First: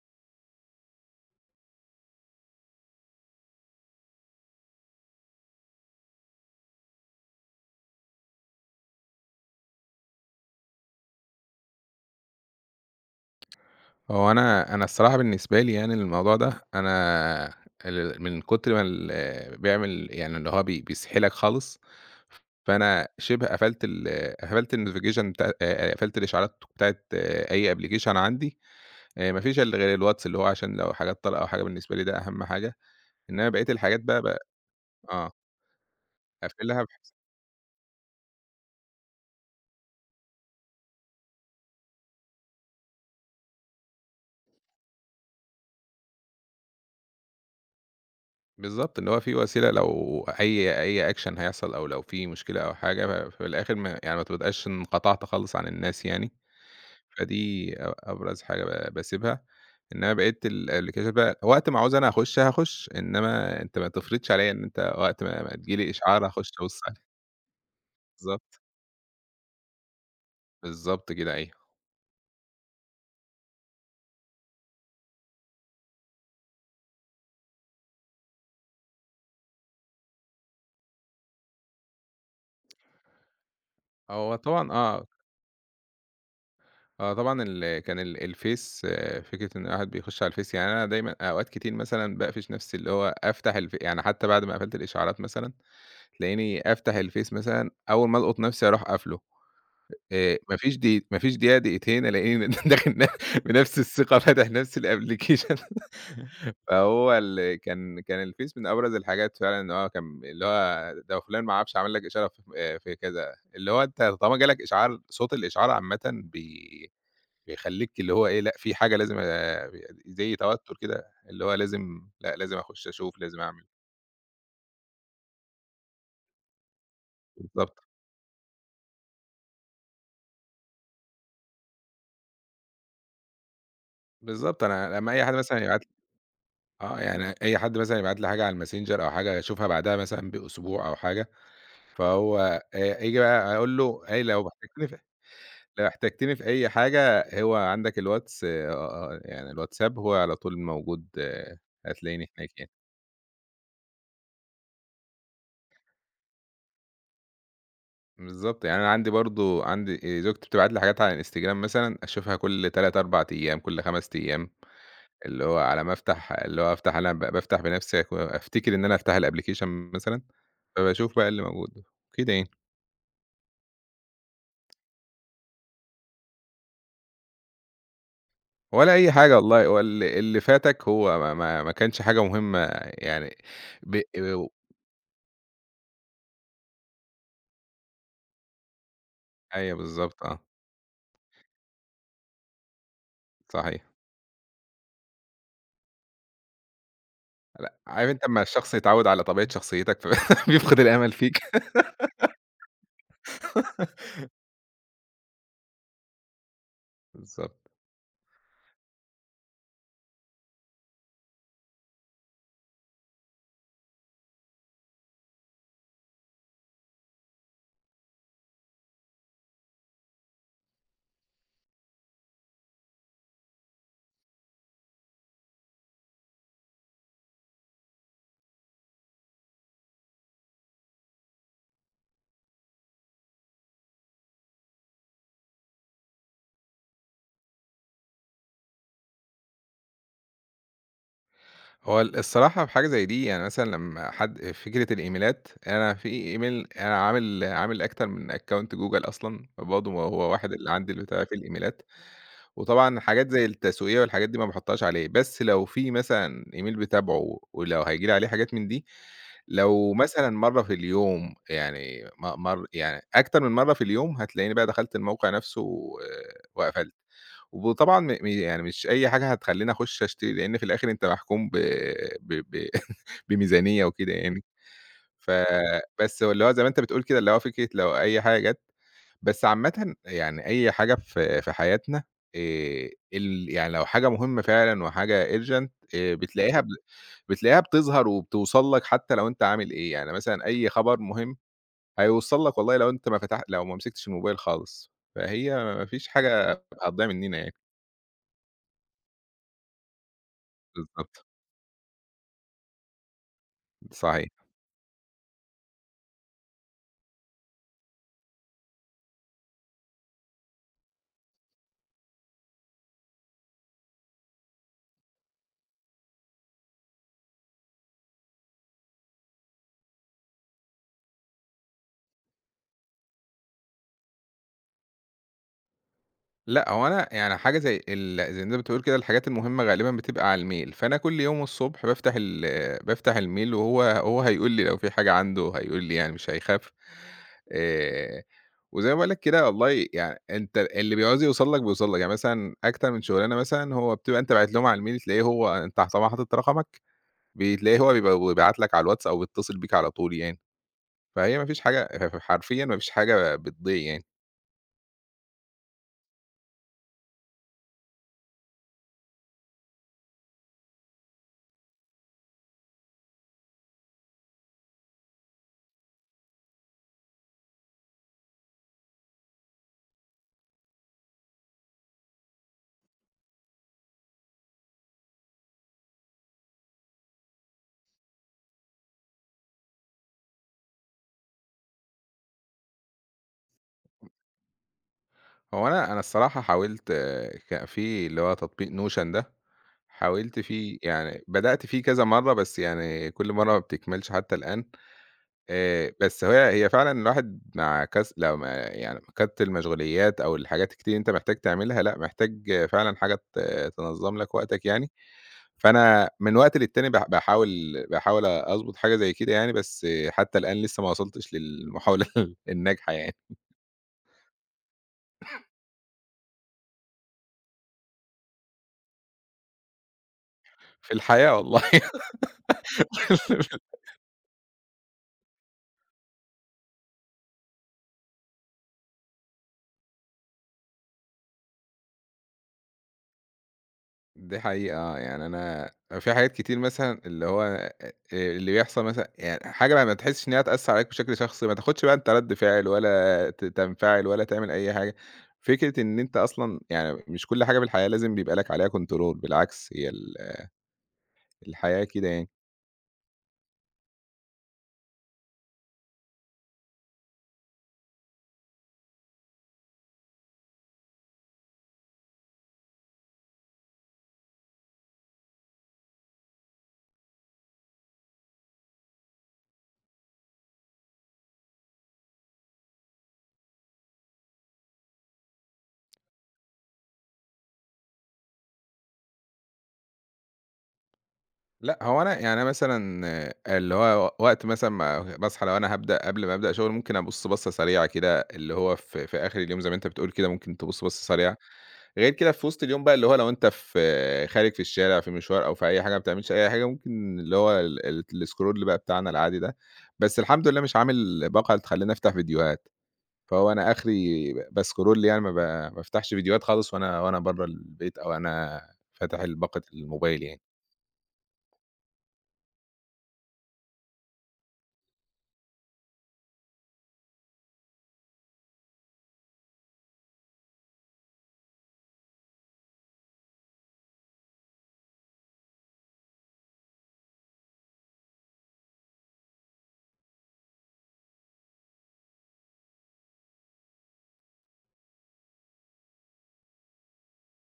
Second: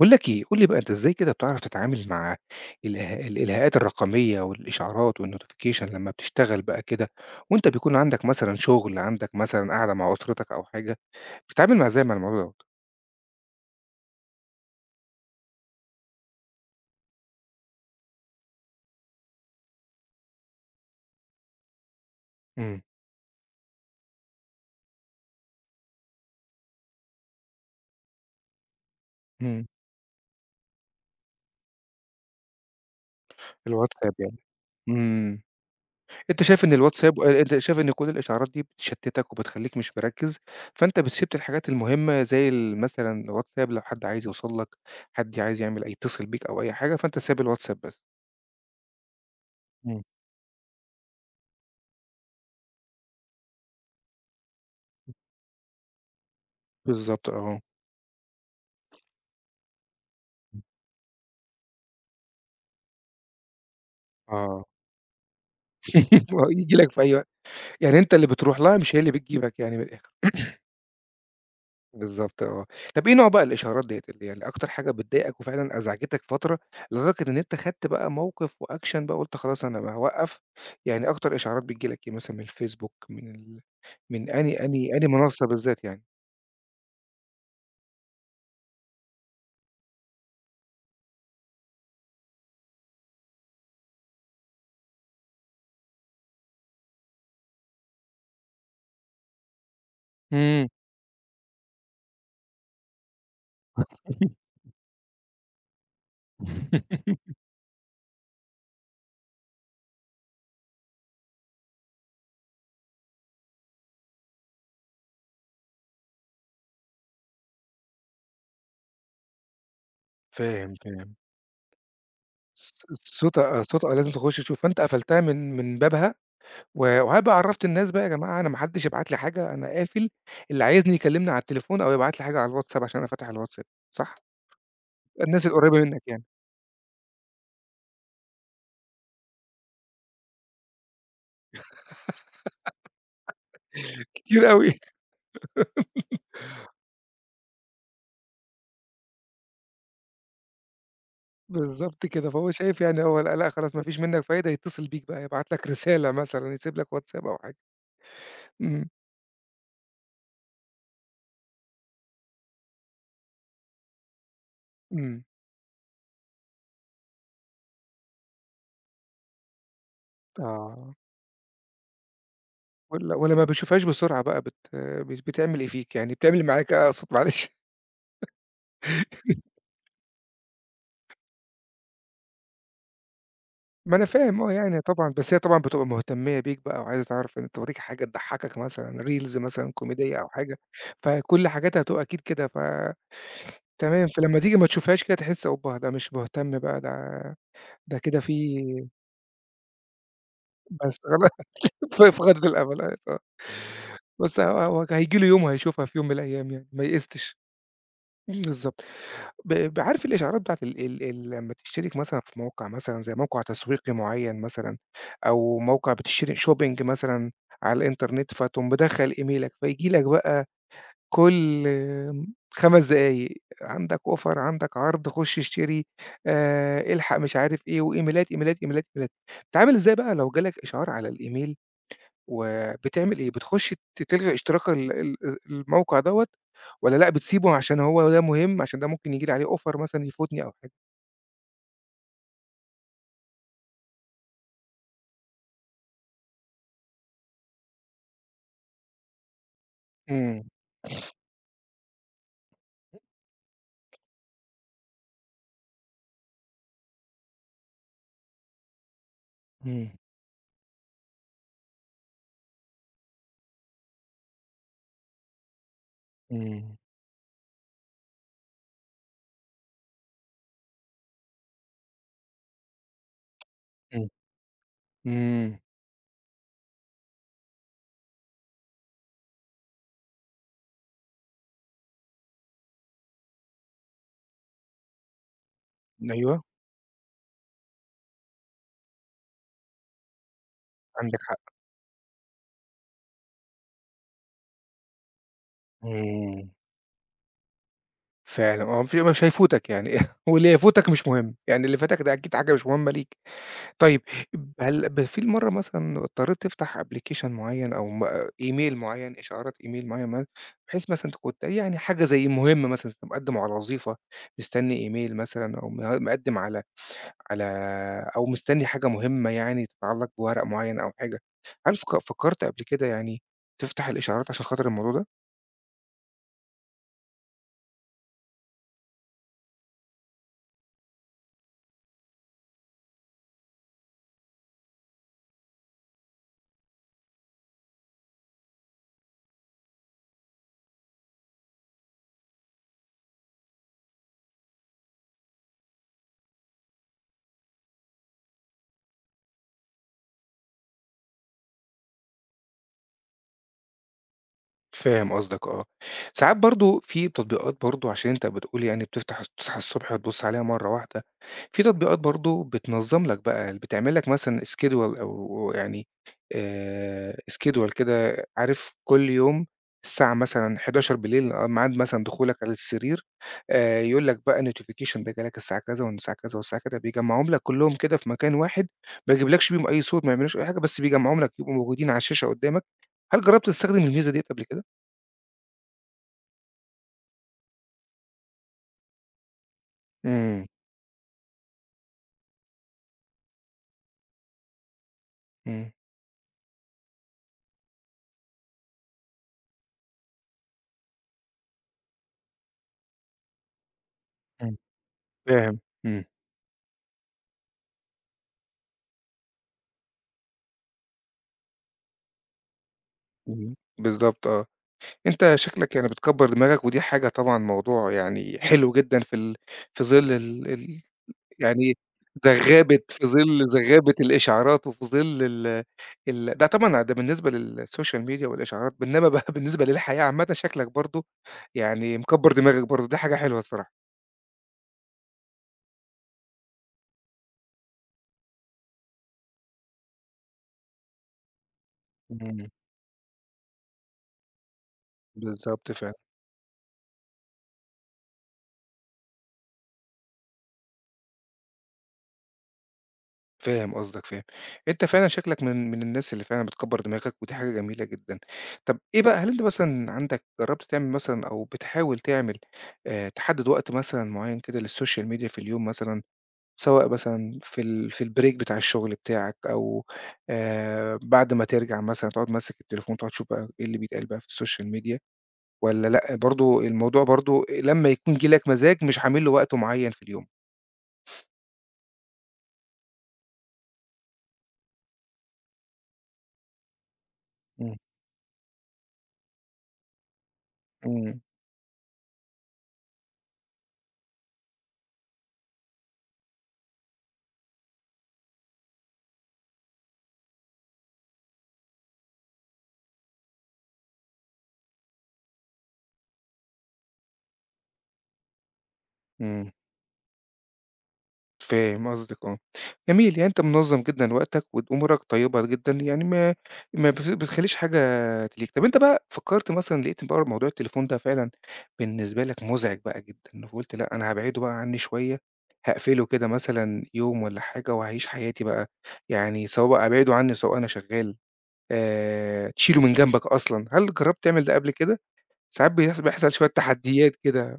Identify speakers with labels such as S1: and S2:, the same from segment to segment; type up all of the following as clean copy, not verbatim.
S1: باقول لك إيه؟ قُل لي بقى أنت إزاي كده بتعرف تتعامل مع الإلهاءات الرقمية والإشعارات والnotification لمّا بتشتغل بقى كده، وأنت بيكون عندك مثلًا شغل، عندك مثلًا قاعدة مع أسرتك أو حاجة، بتتعامل إزاي مع الموضوع دوّة؟
S2: هو أنا الصراحة بالنسبة لي يعني الموضوع ده أنا ال من كتر ما بيعمل يعني اللي هو بيسحلك خالص،
S1: إمم.
S2: فأنا شِبه قفلت الnotification بتاع قفلت الإشعارات بتاعة أي application عندي، ما فيش
S1: إمم.
S2: إلا غير الواتس اللي هو عشان لو حاجات طارئة أو حاجة، بالنسبة لي ده أهم حاجة، إنّما بقية الحاجات
S1: الواتساب
S2: بقى
S1: يعني.
S2: آه،
S1: إمم.
S2: قافلها بحيث
S1: أنت شايف إن كل الإشعارات دي بتشتتك وبتخلّيك مش مركّز، فأنت بتسيب الحاجات المهمة زي مثلًا الواتساب لو حد عايز يوصل لك، حد عايز يعمل اي يتصل بيك أو أي حاجة، فأنت سايب الواتساب بس.
S2: بالضبط، اللي هو في وسيلة
S1: إمم.
S2: لو أي action هيحصل أو لو في مشكلة أو حاجة، في الآخر ما يعني ما تبقاش انقطعت خالص عن الناس يعني.
S1: بالضبط آه.
S2: فدي أبرز حاجة باسيبها، إنما بقية الأبليكيشنات بقى وقت ما عاوز أنا هاخُش، إنما أنت ما تفرضش عليّا إن
S1: آه.
S2: أنت وقت ما تيجي لي إشعار
S1: آه،
S2: هاخُش
S1: ييجي
S2: أبُص
S1: لك
S2: عليه،
S1: في أي وقت، يعني أنت اللي بتروح
S2: بالضبط،
S1: لها مش هي اللي بتجيبك يعني من الآخر.
S2: بالضبط كده أيوه.
S1: بالضبط آه. طب إيه نوع بقى الإشعارات ديّة اللي يعني أكتر حاجة بتضايقك وفعلًا أزعجتك فترة، لدرجة إن أنت خدت بقى موقف وaction بقى قُلت خلاص أنا بقى هاوقّف. يعني أكتر إشعارات بتيجي لك إيه مثلًا؟ من الفيسبوك، من
S2: هو
S1: أنهي
S2: طبعًا
S1: أنهي
S2: آه،
S1: أنهي منصة بالذات يعني؟
S2: آه طبعًا ال كان ال الفيس آه، فكرة إن الواحد بيخُش على الفيس، يعني أنا دايمًا أوقات كتير مثلًا باقفش نَفْسي اللي هو أفتح الف يعني حتى بعد ما قفلت الإشعارات مثلًا، تلاقيني أفتح الفيس مثلًا أول ما ألقُط نَفْسي أروح قافله.
S1: إمم.
S2: ما فيش دقيقة دقيقتين ألاقيني داخل بنفس الثقة فاتح نفس الأبلكيشن فهو ال كان كان الفيس من أبرز الحاجات فعلًا، إن هو كان اللي هو ده فلان ما أعرفش عمل لك إشارة ف في كذا، اللي هو أنت طالما جالك إشعار صوت الإشعار عامةً بيخلّيك اللي هو إيه، لأ في حاجة لازم زي
S1: فاهم،
S2: توتر كده،
S1: فاهم.
S2: اللي هو لازم
S1: الص
S2: أخش أشوف،
S1: الصوت
S2: لازم
S1: آه،
S2: أعمل،
S1: الصوت آه، لازم تخش تشوف. فأنت قفلتها من بابها؟ وهابقى عرّفت
S2: بالضبط،
S1: الناس بقى يا جماعة أنا ما حدّش يبعت لي حاجة، أنا قافل. اللي عايزني يكلّمني على التليفون أو يبعت لي حاجة على الواتساب عشان أنا فاتح الواتساب، صح؟
S2: بالضبط. أنا لمّا أي حد
S1: الناس
S2: مثلًا
S1: القريّبة
S2: يبعت،
S1: منّك يعني.
S2: آه، يعني أي حد مثلًا يبعت لي حاجة على الMessenger أو حاجة أشوفها بعدها مثلًا بأسبوع أو حاجة، فهو آجي بقى أقول له أي لو
S1: كتير أوي.
S2: احتجتني في لو احتجتني في أي حاجة، هو عندك الواتس، يعني الواتساب هو على طول موجود، آه،
S1: بالضبط كده.
S2: هتلاقيني
S1: فهو
S2: هناك يعني.
S1: شايف يعني هو لأ، لأ خلاص ما فيش منّك فايدة يتصل بيك بقى، يبعت لك رسالة مثلًا، يسيب لك واتساب أو حاجة.
S2: بالضبط، يعني
S1: إمم.
S2: أنا عندي برضه، عندي زوجتي بتبعت لي حاجات على الInstagram مثلًا أشوفها كل 3، 4 أيام، كل 5 أيام،
S1: إمم.
S2: اللي هو على ما أفتح، اللي هو أفتح، أنا بافتح بنفسي، أفتكر إن أنا أفتح الapplication مثلًا،
S1: آه.
S2: فباشوف بقى اللي موجود، كده يعني.
S1: ولمّا بيشوفهاش بسرعة بقى بت بت بتعمل إيه فيك؟ يعني بتعمل إيه معاك إيه؟ أقصد معلش؟
S2: ولا أي حاجة والله، هو اللي فاتك هو ما كانش حاجة مهمة يعني
S1: ما
S2: ب
S1: أنا فاهم آه. يعني طبعًا، بس هي طبعًا بتبقى مهتمية بيك بقى وعايزة تعرف إن تورّيك حاجة تضحّكك مثلًا reels مثلًا
S2: أيوه
S1: كوميدية
S2: بالضبط
S1: أو
S2: آه،
S1: حاجة، فكل حاجاتها بتبقى أكيد كده.
S2: صحيح.
S1: تمام. فلمّا تيجي ما تشوفهاش كده تحس أوبّا ده مش مهتم بقى. ده
S2: لأ،
S1: ده
S2: عارف
S1: كده
S2: أنت
S1: في
S2: أمّا الشخص يتعوّد على طبيعة شخصيتك فبيفقد
S1: بس
S2: الأمل
S1: خلا
S2: فيك.
S1: في غاية الأمل أيوه آه. بس هو هييجي له يوم وهيشوفها في يوم من الأيام يعني، ما يئستش.
S2: بالضبط.
S1: بالضبط. ب ب عارف الإشعارات بتاعة ال ال ال لمّا تشترك مثلًا في موقع، مثلًا زي موقع تسويقي معيّن مثلًا، أو موقع بتشتري shopping مثلًا على الإنترنت، فتقوم مدخّل إيميلك، فييجي لك بقى كل 5 دقايق عندك offer، عندك عرض، خُش اشتري، الحق مش عارف إيه، وإيميلات، إيميلات، إيميلات، إيميلات. تتعامل إزاي بقى لو جالك إشعار على الإيميل وبتعمل إيه؟ بتخُش تلغي اشتراك ال ال الموقع دوّة والّا لأ بتسيبه عشان هو ده مهم، عشان ده ممكن ييجي لي عليه offer مثلًا يفوتني أو حاجة؟
S2: هو الصراحة في حاجة زي دي، يعني مثلًا لمّا حد، فكرة الإيميلات، أنا في إيميل أنا عامل أكتر من account Google أصلًا، فبرضه هو
S1: إمم.
S2: واحد اللي عندي اللي بتاع في الإيميلات. وطبعًا حاجات زي التسويقية والحاجات دي ما باحطهاش عليه، بس لو في مثلًا إيميل باتابعه ولو هييجي لي عليه حاجات من دي،
S1: إمم،
S2: لو مثلًا مرّة في اليوم يعني م مر يعني أكتر من مرّة في اليوم هتلاقيني بقى دخلت الموقع نفسه
S1: إمم،
S2: وقفلت، وطبعًا م م يعني مش أي حاجة هتخلّيني أخش أشتري، لإن في الآخر أنت محكوم ب ب ب بميزانية
S1: إمم،
S2: وكده يعني، ف
S1: إمم.
S2: بس اللي هو زي ما أنت بتقول كده، اللي هو فكرة لو أي حاجة جات، بس عامةً يعني أي حاجة في حياتنا، ال يعني لو حاجة مهمة فعلًا وحاجة urgent آآ
S1: أيوه،
S2: بتلاقيها ب بتلاقيها بتظهر وبتوصل لك حتى لو أنت عامل إيه، يعني مثلًا أي خبر
S1: عندك
S2: مهم
S1: حق.
S2: هيوصل لك والله لو أنت ما فتح لو ما مسكتش الموبايل خالص، فهي ما فيش
S1: إمم.
S2: حاجة هتضيع مننا يعني،
S1: فعلًا آه، مش هيفوتك يعني واللي يفوتك مش
S2: بالضبط،
S1: مهم. يعني اللي فاتك ده أكيد حاجة مش مهمة ليك. طيب،
S2: صحيح.
S1: هل في مرّة مثلًا اضطريت تفتح application معيّن أو إيميل معيّن، إشعارات إيميل معيّن، بحيث مثلًا أنت كنت يعني حاجة زي مهمة، مثلًا أنت مقدّم على وظيفة، مستني إيميل مثلًا أو مقدّم على على أو مستني حاجة مهمة يعني تتعلّق بورق معيّن أو حاجة، هل فكّرت قبل كده يعني تفتح الإشعارات عشان خاطر الموضوع ده؟
S2: لأ، هو أنا يعني حاجة زي زي أنت بتقول كده، الحاجات المهمة غالبًا بتبقى على الميل، فأنا كل يوم الصبح بافتح الميل، وهو هو هيقول لي لو في حاجة، عنده هيقول لي، يعني مش هيخاف، آآ، وزي ما باقول لك كده والله، يعني أنت اللي بيعوز يوصل لك بيوصل لك، يعني مثلًا أكتر من شغلانة مثلًا هو بتبقى أنت باعت لهم على الميل، تلاقيه هو، أنت طبعًا حاطط رقمك، بتلاقيه هو بيبقى بيبعت لك على الواتس أو بيتصل بيك على طول يعني، فهي ما فيش حاجة حرفيًا ما فيش حاجة بتضيع يعني.
S1: فاهم قصدك آه. ساعات برضه في تطبيقات برضه، عشان أنت بتقول يعني بتفتح تصحى الصبح تبُص عليها مرّة واحدة، في تطبيقات برضه بتنظّم لك بقى، اللي بتعمل لك مثلًا schedule، أو يعني schedule كده، عارف كل يوم الساعة مثلًا 23:00 آه، ميعاد مثلًا دخولك على السرير، يقول لك بقى notification ده جه لك الساعة كذا، ومن الساعة كذا والساعة كذا، بيجمّعهم لك كلّهم كده في مكان واحد، ما يجيبلكش بيهم أي صوت، ما يعملوش أي حاجة، بس بيجمّعهم لك يبقوا موجودين على الشاشة قدّامك. هل جرّبت تستخدم الميزة ديّة قبل كده؟
S2: هو أنا الصراحة حاولت، آه، في اللي هو تطبيق notion ده، حاولت
S1: إمم.
S2: فيه يعني بدأت فيه كذا مرّة، بس يعني كل مرّة ما بتكملش حتى الآن،
S1: إمم.
S2: بس هي فعلًا الواحد مع كس لو ما يعني كَتْر المشغوليات أو الحاجات الكتير اللي أنت محتاج تعملها، لأ محتاج فعلًا حاجة تنظّم لك
S1: إمم.
S2: وقتك يعني،
S1: فاهم. إمم.
S2: فأنا من وقت للتاني باحاول أضبط حاجة زي كده يعني، بس حتى الآن لسه ما وصلتش للمحاولة الناجحة يعني،
S1: اهم. بالضبط آه. أنت شكلك يعني بتكبّر دماغك، ودي حاجة طبعًا موضوع يعني حلو جدًا في في ظل ال ال
S2: في الحياة والله.
S1: يعني زغّابة، في ظل زغّابة الإشعارات، وفي ظل ال ال ده. طبعًا ده بالنسبة للسوشيال ميديا والإشعارات، بإنما بقى بالنسبة للحياة عامةً شكلك برضه يعني مكبّر دماغك برضه، دي حاجة حلوة الصراحة.
S2: دي حقيقة، آه، يعني أنا في حاجات كتير مثلًا اللي هو اللي بيحصل مثلًا، يعني حاجة ما تحسّش إن هي هتأثّر عليك بشكل شخصي، ما تاخدش بقى أنت رَد
S1: إمم.
S2: فعل ولا تنفعل ولا تعمل أي حاجة.
S1: بالضبط
S2: فكرة
S1: فعلًا.
S2: إن أنت أصلًا، يعني مش كل حاجة في الحياة لازم بيبقى لك عليها كنترول، بالعكس هي الحياة كده يعني.
S1: فاهم قصدك، فاهم. أنت فعلًا شكلك من الناس اللي فعلًا بتكبّر دماغك، ودي حاجة جميلة جدًا. طَب إيه بقى، هل أنت مثلًا عندك جرّبت تعمل مثلًا، أو بتحاول تعمل، تحدّد وقت مثلًا معيّن كده للسوشيال ميديا في اليوم مثلًا، سواء مثلًا في في البريك بتاع الشغل بتاعك، أو بعد ما ترجع مثلًا تقعد ماسك التليفون، تقعد تشوف بقى إيه اللي بيتقال بقى في السوشيال ميديا، والّا لأ، برضه الموضوع برضه لمّا يكون جِه لك مزاج مش عامل له وقت معيّن في اليوم؟
S2: لأ، هو أنا يعني أنا مثلًا، آه، اللي هو وقت مثلًا ما باصحى لو أنا هابدأ قبل ما أبدأ شغل ممكن أبُص بَصّة
S1: إمم،
S2: سريعة كده، اللي هو في آخر اليوم زي ما أنت بتقول كده، ممكن تبُص بَصّة
S1: إمم،
S2: سريعة، غير كده في وسط اليوم بقى، اللي هو لو أنت في خارج في الشارع، في مشوار أو في أي حاجة، ما بتعملش أي حاجة، ممكن اللي هو ال ال الscroll بقى بتاعنا العادي ده، بس الحمد لله مش عامل باقة تخلّيني أفتح فيديوهات، فهو أنا آخري بscroll يعني ما بافتحش فيديوهات خالص، وأنا برّه البيت أو أنا فاتح
S1: إمم.
S2: باقة الموبايل يعني.
S1: فاهم قصدك آه. جميل، يعني أنت منظّم جدًا وقتك وت أمورك طيبة جدًا، يعني ما بتخلّيش حاجة تليك. طب أنت بقى فكّرت مثلًا، لقيت بقى موضوع التليفون ده فعلًا بالنسبة لك مُزعِج بقى جدًا، فقُلت لأ أنا هابعده بقى عنّي شوية، هاقفله كده مثلًا يوم والّا حاجة وهاعيش حياتي بقى، يعني سواء بقى أبعده عنّي سواء أنا شغّال، تشيله من جنبك أصلًا، هل جرّبت تعمل ده قبل كده؟ ساعات بيحصل شوية تحديات كده.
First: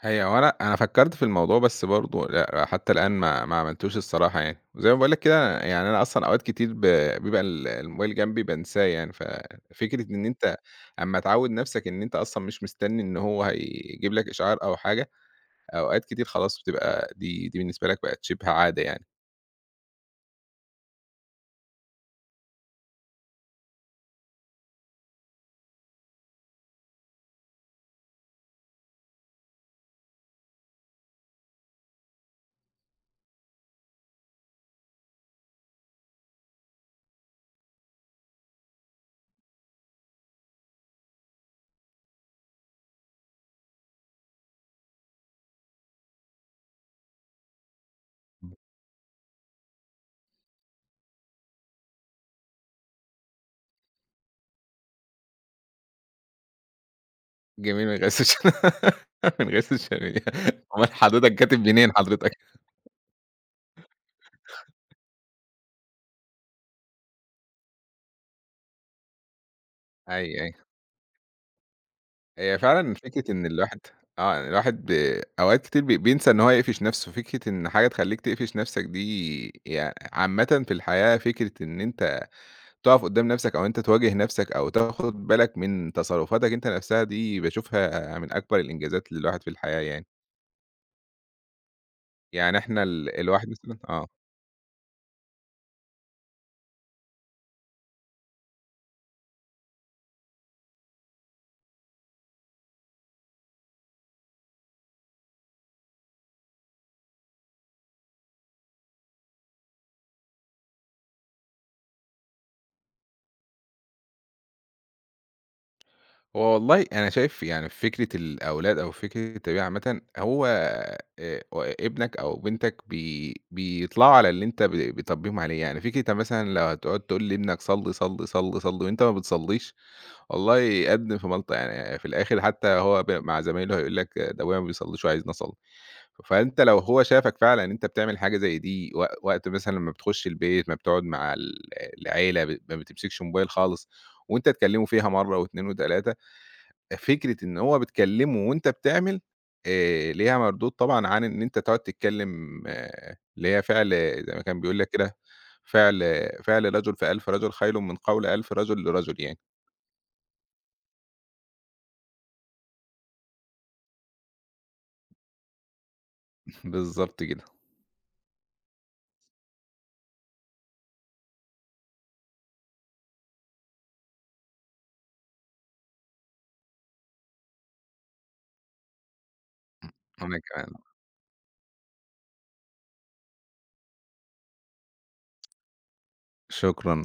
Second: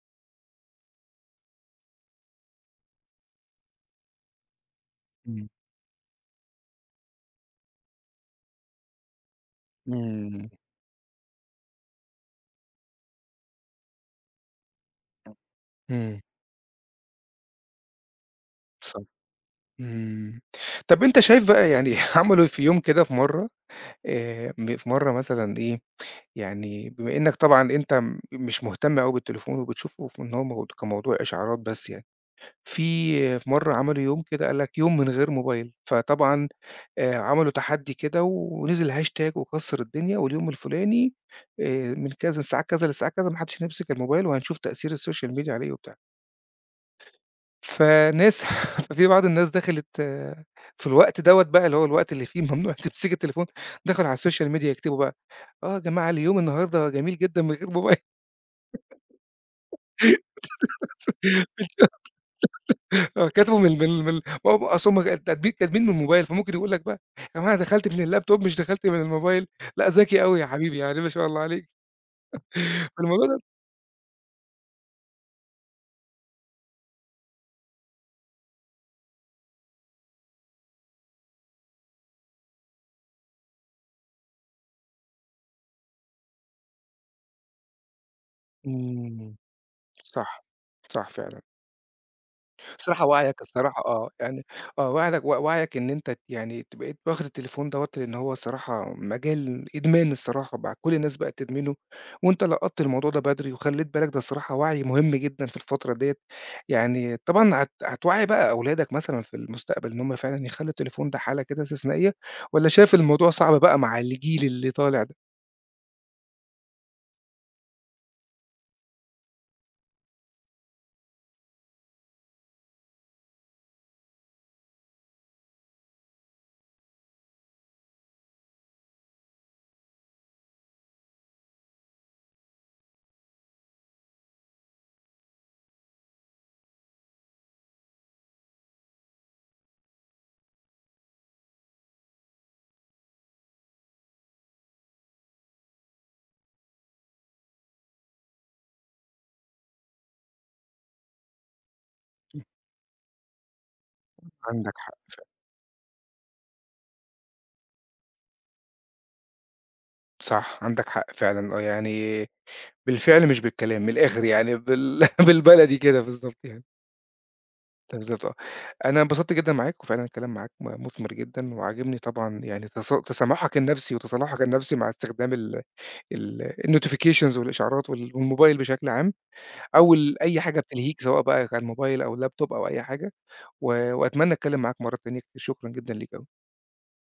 S2: هو أنا فكّرت في الموضوع بس برضه لأ، حتّى الآن ما عملتوش الصراحة يعني، وزي ما باقول لك
S1: إمم،
S2: كده يعني أنا أصلًا أوقات كتير بيبقى الموبايل جنبي بانساه يعني، ففكرة إن
S1: إمم.
S2: أنت أمّا تعوّد نَفْسك إن أنت أصلًا مش مستني إن هو هيجيب لك إشعار أو حاجة، أوقات
S1: إمم.
S2: كتير خلاص بتبقى دي بالنسبة لك بقت شِبه عادة يعني،
S1: إمم. طب أنت شايف بقى يعني عملوا إيه في يوم كده في مرّة؟ م في مرّة مثلًا إيه، يعني بما إنّك طبعًا أنت مش مهتم أوي بالتليفون، وبتشوفه في إن هو مو كموضوع إشعارات بس يعني، في مرّة عملوا يوم كده قال لك يوم من غير موبايل، فطبعًا عملوا تحدّي كده ونزل hashtag وكسّر الدنيا، واليوم الفلاني من كذا الساعة كذا للساعة كذا ما حدّش هيمسك الموبايل، وهنشوف تأثير السوشيال ميديا عليه وبتاع. فناس ففي بعض الناس دخلت آه، في الوقت دوّة بقى اللي هو الوقت اللي فيه ممنوع تمسكي التليفون، دخلوا على الSocial Media يكتبوا بقى: آه يا جماعة، اليوم النهارده جميل جدًا من غير
S2: جميل من
S1: موبايل.
S2: غير السوشيال من غير السوشيال ميديا، أومال حضرتك كاتب منين حضرتك؟
S1: آه كتبوا من ما هو أصل هُم كاتبين، كاتبين من الموبايل. فممكن يقول لك بقى: يا جماعة أنا دخلت من اللابتوب، مش دخلت من الموبايل. لأ ذكي أوي
S2: أيوه،
S1: يا
S2: أيوه.
S1: حبيبي يعني، ما شاء الله عليك.
S2: هي فعلًا
S1: فالموضوع
S2: فكرة
S1: ده.
S2: إن الواحد، يعني الواحد أوقات كتير بينسى إن هو يقفش نَفْسه، فكرة إن حاجة تخلّيك تقفش نَفْسك دي عامةً في الحياة، فكرة إن أنت تُقف قدّام نَفْسك أو أنت تواجه نَفْسك أو تاخُد بالك من تصرفاتك أنت نَفْسها، دي باشوفها من أكبر الإنجازات
S1: إمم،
S2: للواحد في الحياة يعني.
S1: صح، صح فعلًا.
S2: يعني إحنا
S1: بصراحة واعيك
S2: الواحد مثلًا
S1: الصراحة
S2: آه.
S1: آه، يعني آه، وعيك وعيك إن أنت يعني بقيت واخد التليفون دوّة، لإن هو الصراحة مجال إدمان، الصراحة بقى كل الناس بقت تدمنه، وأنت لقطت الموضوع ده بدري وخلّيت بالك. ده الصراحة وعي مهم جدًا في الفترة ديّة. يعني طبعًا هتوعّي بقى أولادك مثلًا في المستقبل إن هُم فعلًا يخلّوا التليفون ده حالة كده استثنائية، والّا شايف الموضوع صعب بقى مع الجيل اللي طالع ده؟
S2: هو والله أنا شايف يعني، فكرة الأولاد أو فكرة التربية عامةً هو آآ ابنك أو بنتك بيطلعوا على اللي أنت بتربيهم عليه، يعني فكرة أنت مثلًا لو هتقعد تقول لابنك صلِّ، صلِّ، صلِّ، صلِّ وأنت ما بتصليش، والله قدّ في ملط يعني في الآخر، حتى هو مع زمايله هيقول لك ده أبويا ما بيصليش وعايزني أصلي، فأنت لو هو شافك فعلًا أنت بتعمل حاجة زي دي، وقت مثلًا ما بتخش البيت، ما بتقعد مع العيلة، ما بتمسكش موبايل خالص، وأنت تكلمه فيها مرة و2 و3، فكرة إن هو بتكلّمه وأنت بتعمل، ليها مردود طبعًا عن إن أنت تقعد تتكلّم، آه، اللي هي فعل زي ما كان
S1: عندك
S2: بيقول لك
S1: حق.
S2: كده، فعل فعل رجل في ألف رجل خير من قول ألف رجل لرجل يعني.
S1: صح، عندك حق فعلًا آه. يعني بالفعل مش بالكلام، من الآخر يعني بال بالبلدي كده بالضبط يعني.
S2: بالضبط كده،
S1: بالضبط آه. أنا انبسطت جدًا معاك، وفعلًا الكلام معاك مثمر جدًا، وعاجبني طبعًا يعني تسامحك النفسي وتصالحك النفسي مع استخدام ال ال الnotifications والإشعارات والموبايل بشكل عام، أو
S2: وأنا
S1: أي حاجة
S2: كمان،
S1: بتلهيك، سواء بقى كان موبايل أو لابتوب أو أي حاجة. وأتمنى أتكلم معاك مرّة تانية كتير. شكرًا جدًا ليك أوي.
S2: شكرًا.